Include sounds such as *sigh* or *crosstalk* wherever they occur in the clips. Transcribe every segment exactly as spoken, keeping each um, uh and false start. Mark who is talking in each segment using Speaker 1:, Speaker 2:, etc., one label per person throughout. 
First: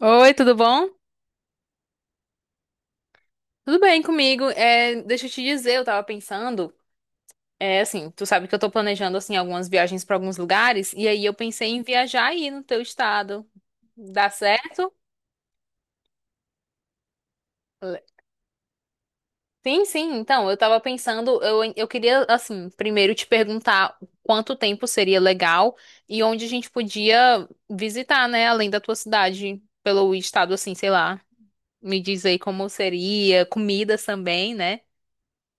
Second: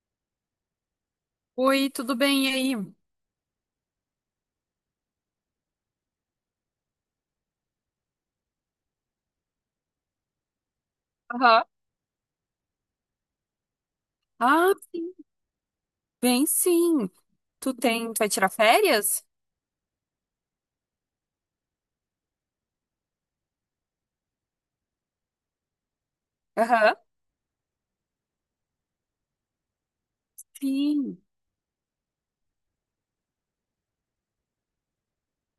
Speaker 1: Oi, tudo bom?
Speaker 2: Oi, tudo bem e aí?
Speaker 1: Tudo bem comigo? É, deixa eu te dizer, eu tava pensando, é assim, tu sabe que eu tô planejando assim algumas viagens pra alguns lugares e aí eu
Speaker 2: Aham.
Speaker 1: pensei em viajar aí no teu estado. Dá
Speaker 2: Ah,
Speaker 1: certo?
Speaker 2: sim, bem sim. Tu
Speaker 1: Le-
Speaker 2: tem, tu vai tirar férias?
Speaker 1: Sim, sim. Então, eu tava pensando, eu, eu queria assim, primeiro te perguntar quanto tempo seria legal e onde a gente
Speaker 2: Aham.
Speaker 1: podia visitar, né, além da tua cidade, pelo estado assim, sei
Speaker 2: Sim.
Speaker 1: lá. Me diz aí como seria, comidas também, né?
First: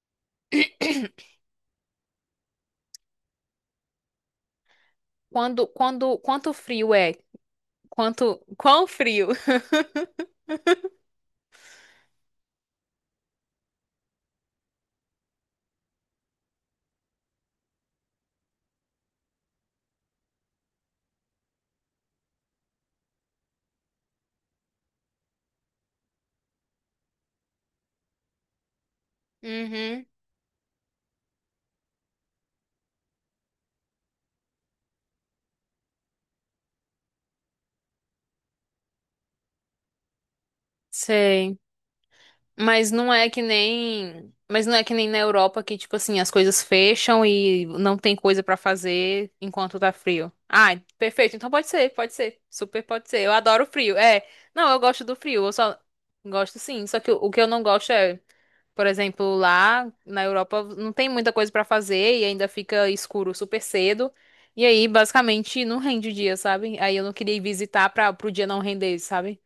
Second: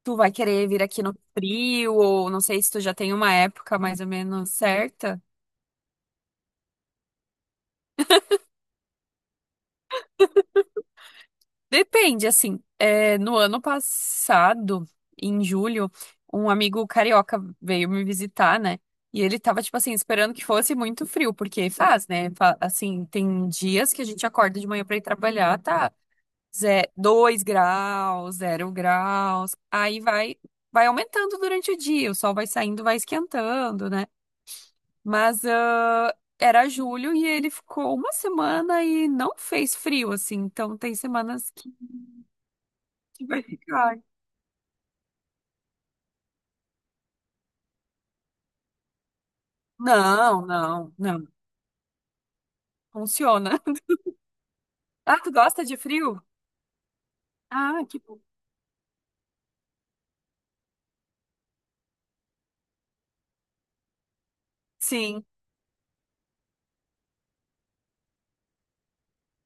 Speaker 2: Tu vai querer vir aqui no frio, ou não sei se tu já tem uma época mais ou menos certa.
Speaker 1: Quando, quando, quanto frio é? Quanto, quão frio.
Speaker 2: Depende, assim. É, no ano passado, em julho, um amigo carioca veio me visitar, né? E ele tava, tipo assim, esperando que fosse muito frio, porque faz, né? Fa- Assim, tem dias que a gente acorda de manhã pra ir trabalhar, tá. Ze- dois graus, zero graus. Aí
Speaker 1: Uhum.
Speaker 2: vai, vai, aumentando durante o dia, o sol vai saindo, vai esquentando, né? Mas ah, era julho e ele ficou uma semana e não fez frio, assim. Então tem semanas
Speaker 1: Sei.
Speaker 2: que,
Speaker 1: Mas não
Speaker 2: que
Speaker 1: é que
Speaker 2: vai ficar.
Speaker 1: nem, mas não é que nem na Europa que tipo assim, as coisas fecham e não tem coisa pra fazer enquanto tá frio.
Speaker 2: Não,
Speaker 1: Ai,
Speaker 2: não, não.
Speaker 1: perfeito. Então pode ser, pode ser. Super pode ser. Eu
Speaker 2: Funciona.
Speaker 1: adoro
Speaker 2: *laughs*
Speaker 1: frio. É. Não, eu gosto do
Speaker 2: Ah, tu
Speaker 1: frio. Eu
Speaker 2: gosta de
Speaker 1: só
Speaker 2: frio?
Speaker 1: gosto sim, só que o o que eu não
Speaker 2: Ah,
Speaker 1: gosto
Speaker 2: que
Speaker 1: é,
Speaker 2: bom.
Speaker 1: por exemplo, lá na Europa não tem muita coisa pra fazer e ainda fica escuro super cedo. E aí,
Speaker 2: Sim.
Speaker 1: basicamente, não rende o dia, sabe? Aí eu não queria ir visitar para pro dia não render, sabe?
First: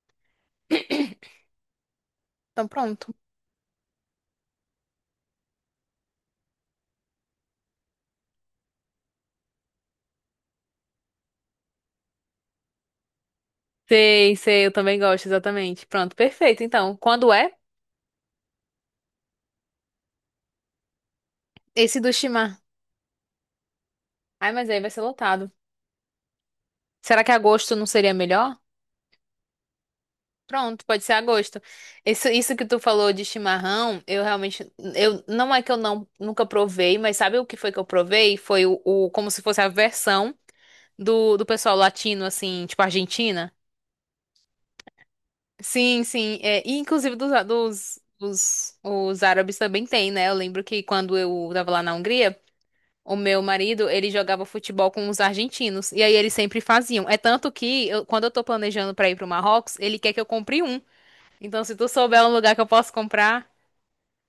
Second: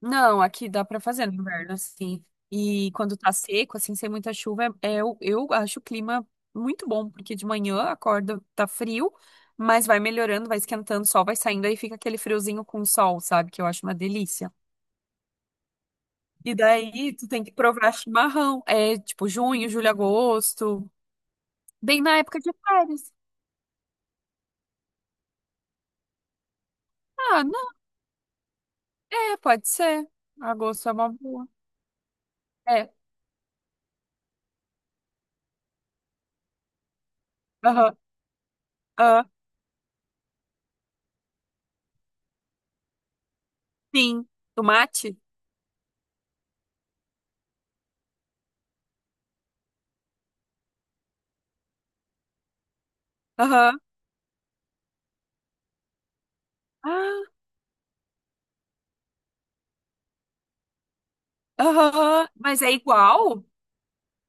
Speaker 2: Não, aqui dá pra fazer no inverno, assim.
Speaker 1: Então
Speaker 2: E
Speaker 1: pronto.
Speaker 2: quando tá seco, assim, sem muita chuva, é, é o- eu acho o clima muito bom, porque de manhã acorda, tá frio, mas vai melhorando, vai esquentando, o sol vai saindo, aí fica aquele friozinho com sol, sabe? Que eu acho uma
Speaker 1: Sei,
Speaker 2: delícia.
Speaker 1: sei, eu também gosto, exatamente. Pronto,
Speaker 2: E
Speaker 1: perfeito. Então,
Speaker 2: daí tu
Speaker 1: quando
Speaker 2: tem
Speaker 1: é?
Speaker 2: que provar chimarrão. É tipo junho, julho, agosto.
Speaker 1: Esse
Speaker 2: Bem
Speaker 1: do
Speaker 2: na época de
Speaker 1: Shimar.
Speaker 2: férias.
Speaker 1: Ai, mas aí vai ser lotado. Será que
Speaker 2: Ah, não.
Speaker 1: agosto não seria melhor?
Speaker 2: É, pode ser.
Speaker 1: Pronto,
Speaker 2: Agosto é
Speaker 1: pode
Speaker 2: uma
Speaker 1: ser
Speaker 2: boa.
Speaker 1: agosto. Isso, isso que tu
Speaker 2: É.
Speaker 1: falou de chimarrão, eu realmente, eu não é que eu não nunca provei, mas sabe o que foi que eu
Speaker 2: Aham.
Speaker 1: provei? Foi o, o-
Speaker 2: ah,
Speaker 1: como se fosse a versão do, do pessoal latino, assim, tipo Argentina.
Speaker 2: Sim. Tomate?
Speaker 1: Sim, sim. É, e inclusive dos, dos, dos os árabes também tem, né? Eu lembro que quando eu tava lá na Hungria. O meu
Speaker 2: Aham.
Speaker 1: marido, ele jogava futebol com os argentinos. E aí eles sempre faziam. É
Speaker 2: Ah,
Speaker 1: tanto que, eu- quando eu tô planejando pra ir pro Marrocos, ele quer que eu compre um. Então, se tu souber
Speaker 2: Aham,
Speaker 1: um lugar que
Speaker 2: mas
Speaker 1: eu
Speaker 2: é
Speaker 1: posso
Speaker 2: igual?
Speaker 1: comprar.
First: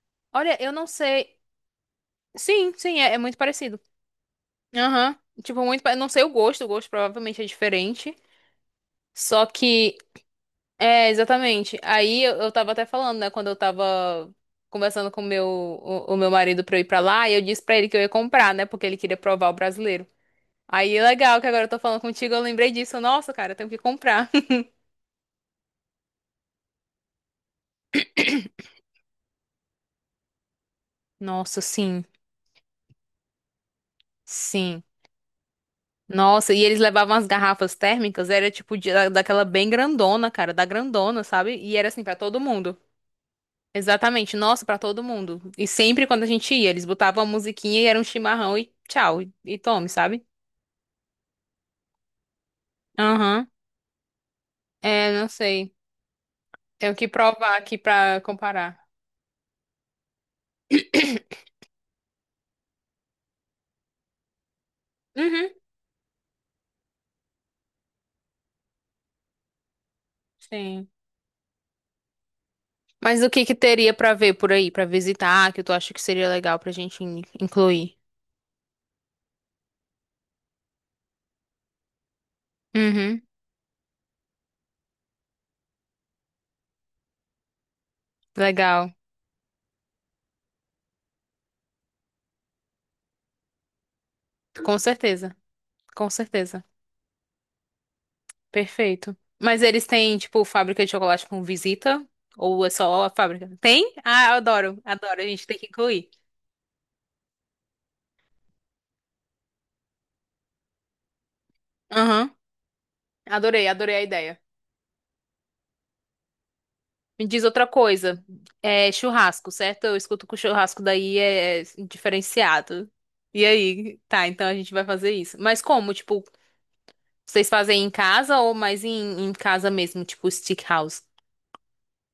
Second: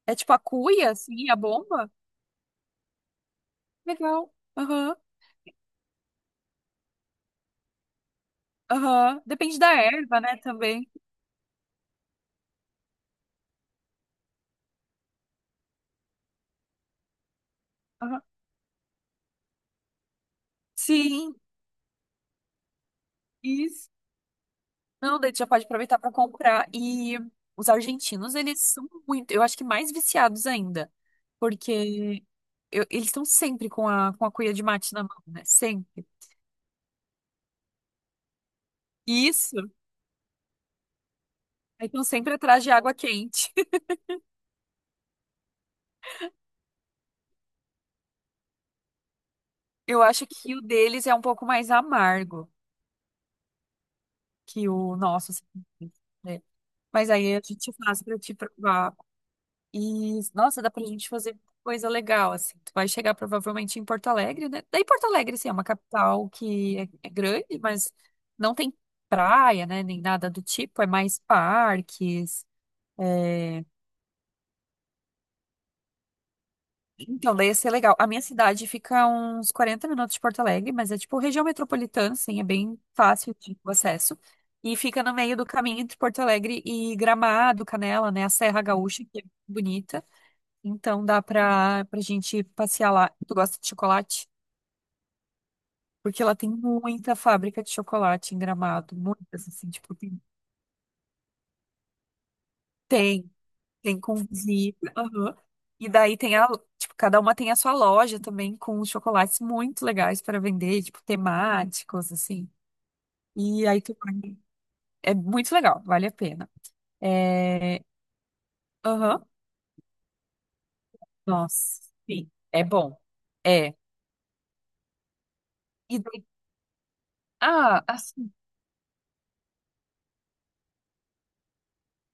Speaker 2: É tipo a
Speaker 1: Olha, eu não
Speaker 2: cuia, assim, a
Speaker 1: sei.
Speaker 2: bomba?
Speaker 1: Sim, sim, é, é muito parecido.
Speaker 2: Legal. Aham,
Speaker 1: Aham. Tipo, muito. Pa- não sei o gosto, o gosto provavelmente é diferente.
Speaker 2: aham.
Speaker 1: Só
Speaker 2: Depende da
Speaker 1: que.
Speaker 2: erva, né, também.
Speaker 1: É, exatamente. Aí eu, eu tava até falando, né, quando eu tava conversando com o meu, o, o meu marido pra eu ir pra lá, e eu disse pra ele que eu ia
Speaker 2: Aham.
Speaker 1: comprar, né? Porque ele queria provar o brasileiro. Aí,
Speaker 2: Sim,
Speaker 1: legal que agora eu tô falando contigo, eu lembrei disso. Nossa, cara, eu tenho que
Speaker 2: isso.
Speaker 1: comprar. *laughs*
Speaker 2: Não, daí tu já pode aproveitar para comprar. E os argentinos, eles são muito, eu acho que mais viciados ainda.
Speaker 1: Nossa, sim,
Speaker 2: Porque eu- eles estão sempre com a, com a, cuia de
Speaker 1: sim.
Speaker 2: mate na mão, né? Sempre.
Speaker 1: Nossa, e eles levavam as garrafas térmicas, era tipo de- da- daquela bem
Speaker 2: Isso.
Speaker 1: grandona, cara, da grandona, sabe? E era
Speaker 2: Aí
Speaker 1: assim
Speaker 2: estão
Speaker 1: pra
Speaker 2: sempre
Speaker 1: todo
Speaker 2: atrás de
Speaker 1: mundo.
Speaker 2: água quente. *laughs*
Speaker 1: Exatamente, nossa, pra todo mundo. E sempre quando a gente ia, eles botavam a musiquinha e era um chimarrão e tchau, e, e tome,
Speaker 2: Eu
Speaker 1: sabe?
Speaker 2: acho que o deles é um pouco mais amargo
Speaker 1: Aham.
Speaker 2: que o
Speaker 1: É, não
Speaker 2: nosso, assim,
Speaker 1: sei.
Speaker 2: né?
Speaker 1: Tenho que
Speaker 2: Mas aí a
Speaker 1: provar
Speaker 2: gente
Speaker 1: aqui
Speaker 2: faz pra
Speaker 1: pra
Speaker 2: te
Speaker 1: comparar.
Speaker 2: provar.
Speaker 1: *coughs*
Speaker 2: E, nossa, dá pra gente fazer
Speaker 1: *clears throat*
Speaker 2: coisa legal, assim. Tu vai chegar provavelmente em Porto Alegre, né? Daí Porto Alegre, assim,
Speaker 1: Uhum,
Speaker 2: é uma capital que é, é grande, mas não tem praia, né? Nem nada do tipo, é
Speaker 1: sim.
Speaker 2: mais parques.
Speaker 1: Mas o que que
Speaker 2: É.
Speaker 1: teria pra ver por aí, pra visitar, que tu acha que seria legal pra gente in-
Speaker 2: Então, daí ia ser
Speaker 1: incluir?
Speaker 2: legal. A minha cidade fica a uns quarenta minutos de Porto Alegre, mas é tipo região metropolitana, assim, é bem
Speaker 1: Uhum,
Speaker 2: fácil de o acesso. E fica no meio do caminho entre Porto Alegre e Gramado, Canela, né? A Serra
Speaker 1: legal.
Speaker 2: Gaúcha, que é bonita. Então dá pra, pra gente passear lá. Tu gosta de chocolate?
Speaker 1: Com certeza. Com
Speaker 2: Porque lá tem
Speaker 1: certeza.
Speaker 2: muita fábrica de chocolate em Gramado.
Speaker 1: Perfeito.
Speaker 2: Muitas,
Speaker 1: Mas
Speaker 2: assim,
Speaker 1: eles
Speaker 2: tipo,
Speaker 1: têm,
Speaker 2: tem,
Speaker 1: tipo, fábrica de chocolate com visita? Ou é só a
Speaker 2: tem,
Speaker 1: fábrica? Tem?
Speaker 2: tem com
Speaker 1: Ah, eu adoro,
Speaker 2: visita.
Speaker 1: adoro. A
Speaker 2: Aham.
Speaker 1: gente tem que
Speaker 2: E
Speaker 1: incluir.
Speaker 2: daí tem a, tipo, cada uma tem a sua loja também com chocolates muito legais para vender, tipo, temáticos,
Speaker 1: Aham.
Speaker 2: assim.
Speaker 1: Adorei,
Speaker 2: E aí
Speaker 1: adorei
Speaker 2: tu
Speaker 1: a
Speaker 2: vai-
Speaker 1: ideia.
Speaker 2: É muito legal, vale a pena.
Speaker 1: Me diz outra
Speaker 2: É...
Speaker 1: coisa. É
Speaker 2: Aham.
Speaker 1: churrasco, certo? Eu escuto que o churrasco daí é
Speaker 2: Nossa, sim, é
Speaker 1: diferenciado.
Speaker 2: bom.
Speaker 1: E
Speaker 2: É.
Speaker 1: aí? Tá, então a gente vai fazer isso. Mas como?
Speaker 2: E daí...
Speaker 1: Tipo, vocês fazem
Speaker 2: Ah,
Speaker 1: em
Speaker 2: assim.
Speaker 1: casa ou mais em, em casa mesmo, tipo stick house?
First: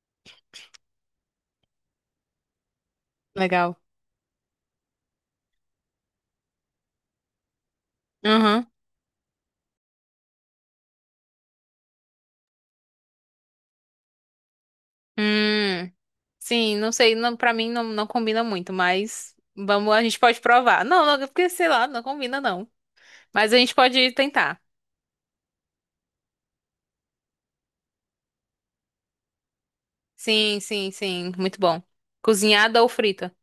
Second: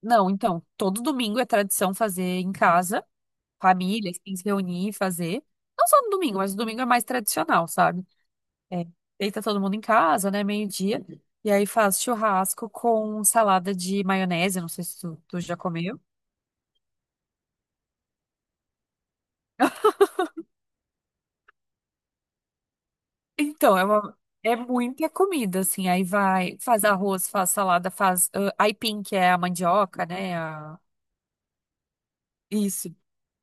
Speaker 2: Não, então, todo domingo é tradição fazer em casa.
Speaker 1: Legal.
Speaker 2: Família, assim, se reunir e fazer. Não só no domingo, mas o domingo é mais tradicional, sabe?
Speaker 1: Uhum.
Speaker 2: É, deita todo mundo em casa, né? Meio-dia. E aí faz churrasco com salada de maionese. Não sei se tu, tu já
Speaker 1: Hum,
Speaker 2: comeu.
Speaker 1: sim, não sei, não, para mim não, não combina muito, mas vamos, a gente pode provar. Não, não, porque sei lá, não combina não. Mas a gente
Speaker 2: Então, é
Speaker 1: pode
Speaker 2: uma. É
Speaker 1: tentar.
Speaker 2: muita comida, assim. Aí vai, faz arroz, faz salada, faz ah, aipim, que é a mandioca, né?
Speaker 1: Sim,
Speaker 2: a-
Speaker 1: sim, sim, muito bom. Cozinhada ou
Speaker 2: Isso.
Speaker 1: frita?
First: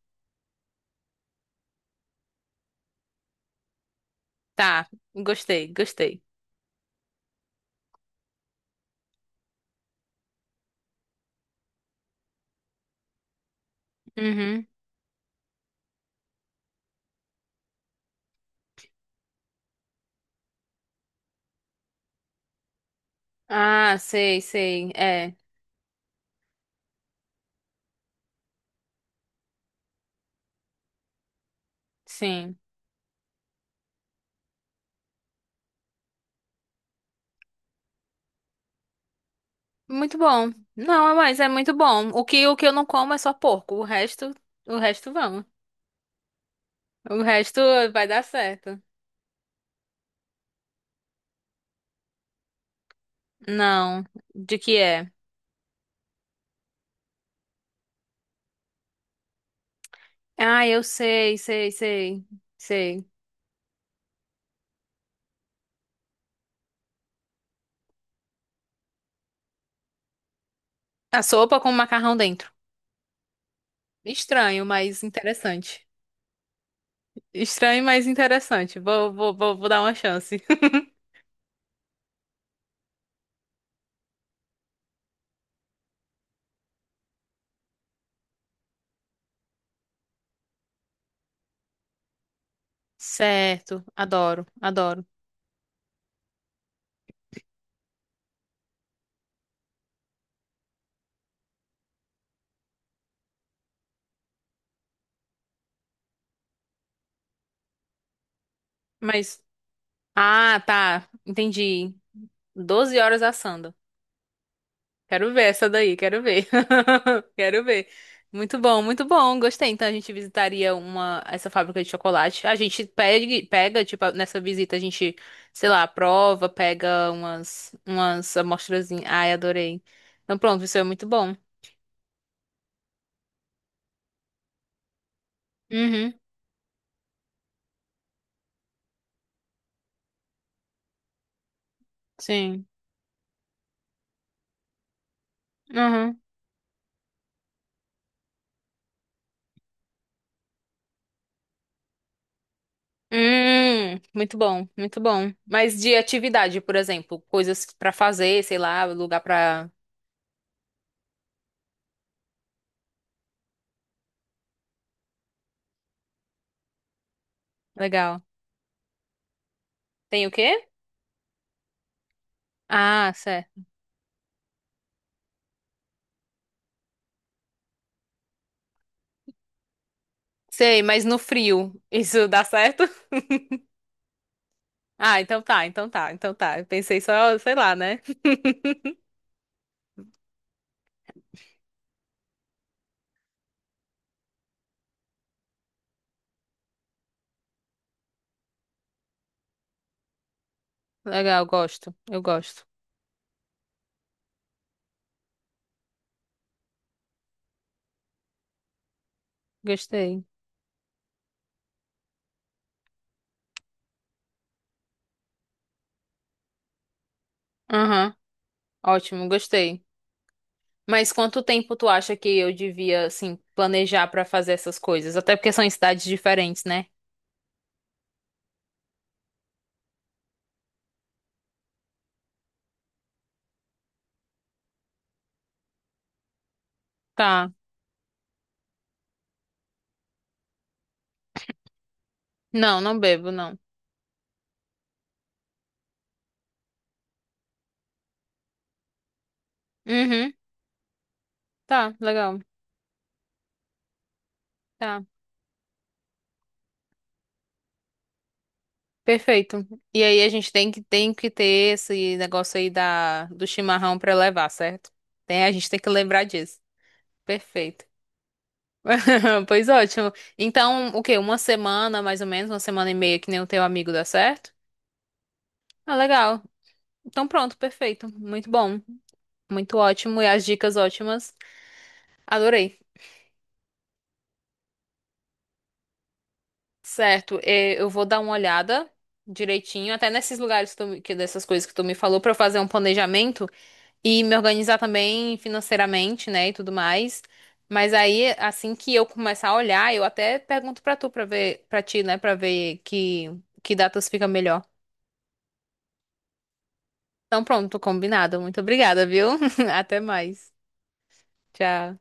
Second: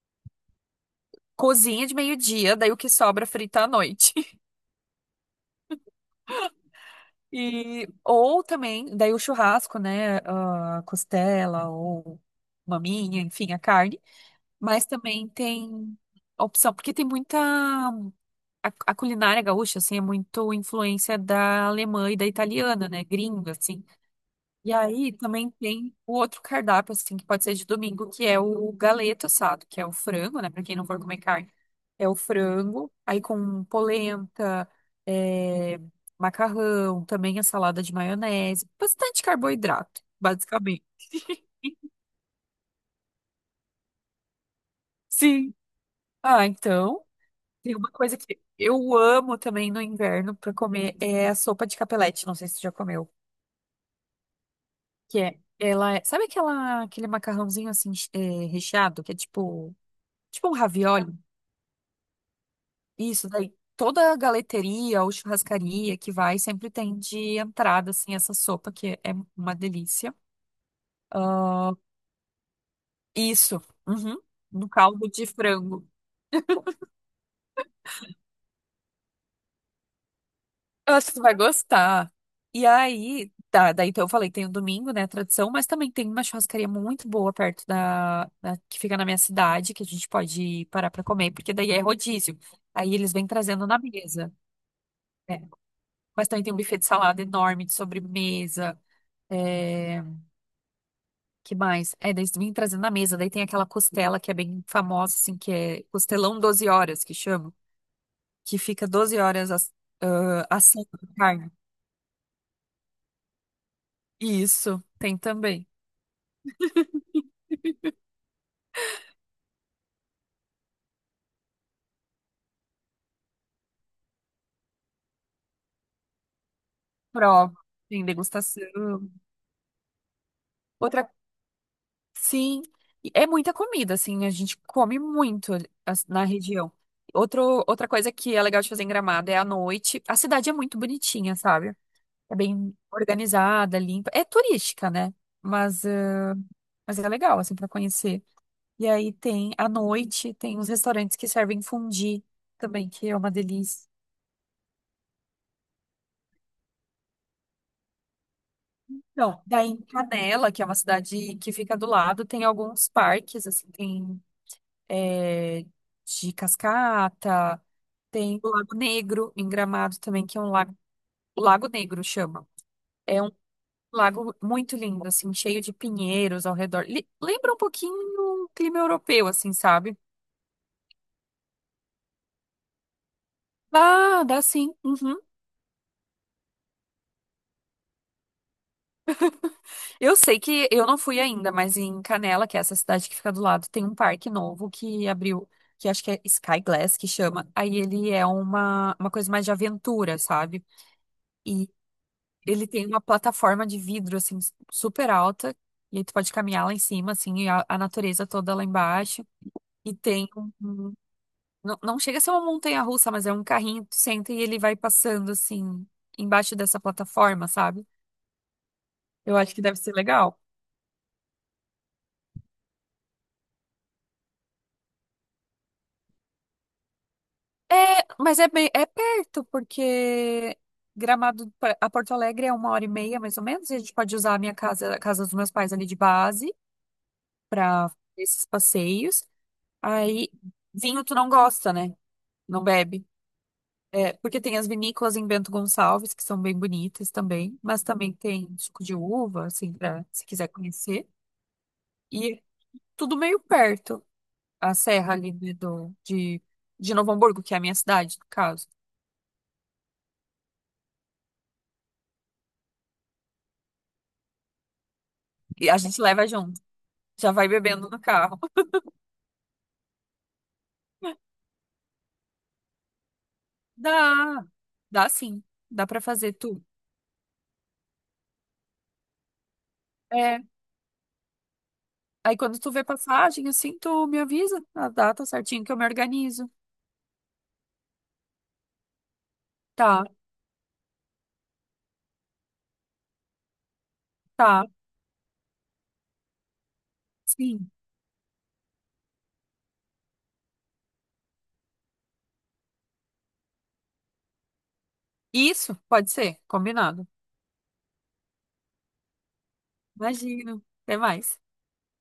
Speaker 2: Cozinha de meio-dia, daí o que sobra é frita à noite.
Speaker 1: Tá, gostei, gostei.
Speaker 2: E, ou também, daí o churrasco, né? A costela ou maminha, enfim, a carne.
Speaker 1: Uhum.
Speaker 2: Mas também tem a opção, porque tem muita. A, a culinária gaúcha, assim, é muito influência da alemã e da italiana, né? Gringa, assim.
Speaker 1: Ah, sei,
Speaker 2: E
Speaker 1: sei,
Speaker 2: aí
Speaker 1: é,
Speaker 2: também tem o outro cardápio, assim, que pode ser de domingo, que é o galeto assado, que é o frango, né? Pra quem não for comer carne, é o
Speaker 1: sim.
Speaker 2: frango, aí com polenta, é, macarrão, também a salada de maionese, bastante carboidrato,
Speaker 1: Muito bom.
Speaker 2: basicamente.
Speaker 1: Não, mas é muito bom. O que, o que eu não como é só porco, o resto, o resto vamos.
Speaker 2: Sim. Ah, então,
Speaker 1: O resto
Speaker 2: tem uma
Speaker 1: vai
Speaker 2: coisa
Speaker 1: dar
Speaker 2: que
Speaker 1: certo.
Speaker 2: eu amo também no inverno pra comer, é a sopa de capelete, não sei se você já comeu,
Speaker 1: Não. De que é?
Speaker 2: que é, ela é, sabe aquela, aquele macarrãozinho assim, eh, recheado, que é tipo, tipo um
Speaker 1: Ah, eu
Speaker 2: ravioli?
Speaker 1: sei, sei, sei, sei.
Speaker 2: Isso, daí toda a galeteria ou churrascaria que vai sempre tem de entrada, assim, essa sopa que é uma delícia.
Speaker 1: A sopa
Speaker 2: Ah,
Speaker 1: com macarrão dentro.
Speaker 2: isso, uhum,
Speaker 1: Estranho,
Speaker 2: no
Speaker 1: mas
Speaker 2: caldo de
Speaker 1: interessante.
Speaker 2: frango.
Speaker 1: Estranho, mas interessante. Vou, vou, vou, vou dar uma chance. *laughs*
Speaker 2: Eu acho que tu vai gostar. E aí, tá, daí então eu falei, tem o domingo, né, tradição, mas também tem uma churrascaria muito boa perto da, da- que fica na minha cidade, que a gente pode parar pra comer, porque daí é rodízio. Aí eles vêm trazendo na
Speaker 1: Certo.
Speaker 2: mesa,
Speaker 1: Adoro, adoro.
Speaker 2: né? Mas também tem um buffet de salada enorme, de sobremesa. eh, Que mais? É, daí vim trazer na mesa. Daí tem aquela costela que é bem famosa, assim, que é costelão doze horas, que chama. Que fica doze
Speaker 1: Mas.
Speaker 2: horas ass- ah,
Speaker 1: Ah,
Speaker 2: assando
Speaker 1: tá.
Speaker 2: a carne.
Speaker 1: Entendi. Doze horas assando.
Speaker 2: Isso, tem
Speaker 1: Quero ver
Speaker 2: também.
Speaker 1: essa daí, quero ver. *laughs* Quero ver. Muito bom, muito bom. Gostei. Então a gente visitaria uma essa fábrica de chocolate. A gente pega, pega, tipo, nessa visita a gente, sei lá, prova, pega
Speaker 2: Prova,
Speaker 1: umas
Speaker 2: tem
Speaker 1: umas
Speaker 2: degustação.
Speaker 1: amostrazinhas. Ai, adorei. Então pronto, isso é
Speaker 2: Outra,
Speaker 1: muito bom.
Speaker 2: sim. e É muita comida, assim, a gente come muito as-
Speaker 1: Uhum.
Speaker 2: na região. Outro, outra coisa que é legal de fazer em Gramado é à noite. A cidade é muito bonitinha, sabe? É
Speaker 1: Sim.
Speaker 2: bem organizada, limpa. É turística, né? Mas,
Speaker 1: Uhum.
Speaker 2: ah, mas é legal, assim, pra conhecer. E aí tem, à noite, tem uns restaurantes que servem fondue também, que é uma delícia.
Speaker 1: Hum, muito bom, muito bom. Mas de atividade, por exemplo, coisas pra fazer, sei lá, lugar
Speaker 2: Não, daí
Speaker 1: pra.
Speaker 2: em Canela, que é uma cidade que fica do lado, tem alguns parques, assim, tem é, de cascata,
Speaker 1: Legal.
Speaker 2: tem o Lago Negro em Gramado também,
Speaker 1: Tem o
Speaker 2: que é um
Speaker 1: quê?
Speaker 2: lago, o Lago Negro chama.
Speaker 1: Ah,
Speaker 2: É um
Speaker 1: certo.
Speaker 2: lago muito lindo, assim, cheio de pinheiros ao redor. Li- lembra um pouquinho o clima europeu, assim, sabe?
Speaker 1: Sei, mas no frio, isso dá certo? *laughs*
Speaker 2: Ah, dá sim.
Speaker 1: Ah,
Speaker 2: Uhum.
Speaker 1: então tá, então tá, então tá. Eu pensei só, sei lá, né?
Speaker 2: Eu sei que eu não fui ainda, mas em Canela, que é essa cidade que fica do lado, tem um parque novo que abriu, que acho que é Sky Glass que chama. Aí ele é uma, uma, coisa mais de aventura, sabe?
Speaker 1: Legal,
Speaker 2: E
Speaker 1: gosto, eu gosto.
Speaker 2: ele tem uma plataforma de vidro, assim, super alta. E aí tu pode caminhar lá em cima, assim, e a, a natureza toda lá embaixo. E
Speaker 1: Gostei.
Speaker 2: tem um. um- não, não chega a ser uma montanha-russa, mas é um carrinho que tu senta e ele vai passando, assim, embaixo dessa plataforma, sabe?
Speaker 1: Aham, ótimo,
Speaker 2: Eu acho que deve
Speaker 1: gostei.
Speaker 2: ser legal.
Speaker 1: Mas quanto tempo tu acha que eu devia, assim, planejar pra fazer essas coisas? Até porque são em cidades diferentes, né?
Speaker 2: É, mas é bem, é perto, porque Gramado pra- a Porto Alegre é uma hora e meia, mais ou menos, e a gente pode usar a minha casa, a casa dos meus pais ali de base
Speaker 1: Tá.
Speaker 2: para esses passeios. Aí, vinho tu não gosta, né? Não
Speaker 1: Não, não
Speaker 2: bebe.
Speaker 1: bebo, não.
Speaker 2: É, porque tem as vinícolas em Bento Gonçalves, que são bem bonitas também, mas também tem suco de uva, assim, pra, se
Speaker 1: Uhum,
Speaker 2: quiser conhecer.
Speaker 1: tá, legal.
Speaker 2: E tudo meio perto, a
Speaker 1: Tá,
Speaker 2: serra ali de, do, de, de Novo Hamburgo, que é a minha cidade, no caso.
Speaker 1: perfeito. E aí a gente tem que, tem que ter esse negócio aí da, do chimarrão pra levar, certo? Tem, a gente
Speaker 2: E a
Speaker 1: tem que
Speaker 2: gente
Speaker 1: lembrar
Speaker 2: leva
Speaker 1: disso.
Speaker 2: junto. Já vai
Speaker 1: Perfeito.
Speaker 2: bebendo no carro.
Speaker 1: *laughs* Pois ótimo. Então, o quê? Uma semana, mais ou menos, uma semana e meia, que nem o teu amigo dá
Speaker 2: Dá,
Speaker 1: certo?
Speaker 2: dá sim. Dá
Speaker 1: Ah,
Speaker 2: pra fazer
Speaker 1: legal.
Speaker 2: tu.
Speaker 1: Então pronto, perfeito. Muito bom. Muito ótimo. E
Speaker 2: É.
Speaker 1: as dicas ótimas.
Speaker 2: Aí quando tu
Speaker 1: Adorei.
Speaker 2: vê passagem, assim, tu me avisa a data certinho que eu me organizo.
Speaker 1: Certo, eh, eu vou dar uma olhada direitinho,
Speaker 2: Tá,
Speaker 1: até nesses lugares que tu, me- que dessas coisas que tu me falou, pra eu fazer um planejamento e me
Speaker 2: tá,
Speaker 1: organizar também financeiramente, né, e tudo mais.
Speaker 2: sim.
Speaker 1: Mas aí, assim que eu começar a olhar, eu até pergunto pra tu, pra ver, pra ti, né, pra ver que, que datas fica melhor.
Speaker 2: Isso, pode ser, combinado.
Speaker 1: Então pronto, combinado. Muito obrigada, viu? *laughs* Até mais.
Speaker 2: Imagino. Até mais.
Speaker 1: Tchau.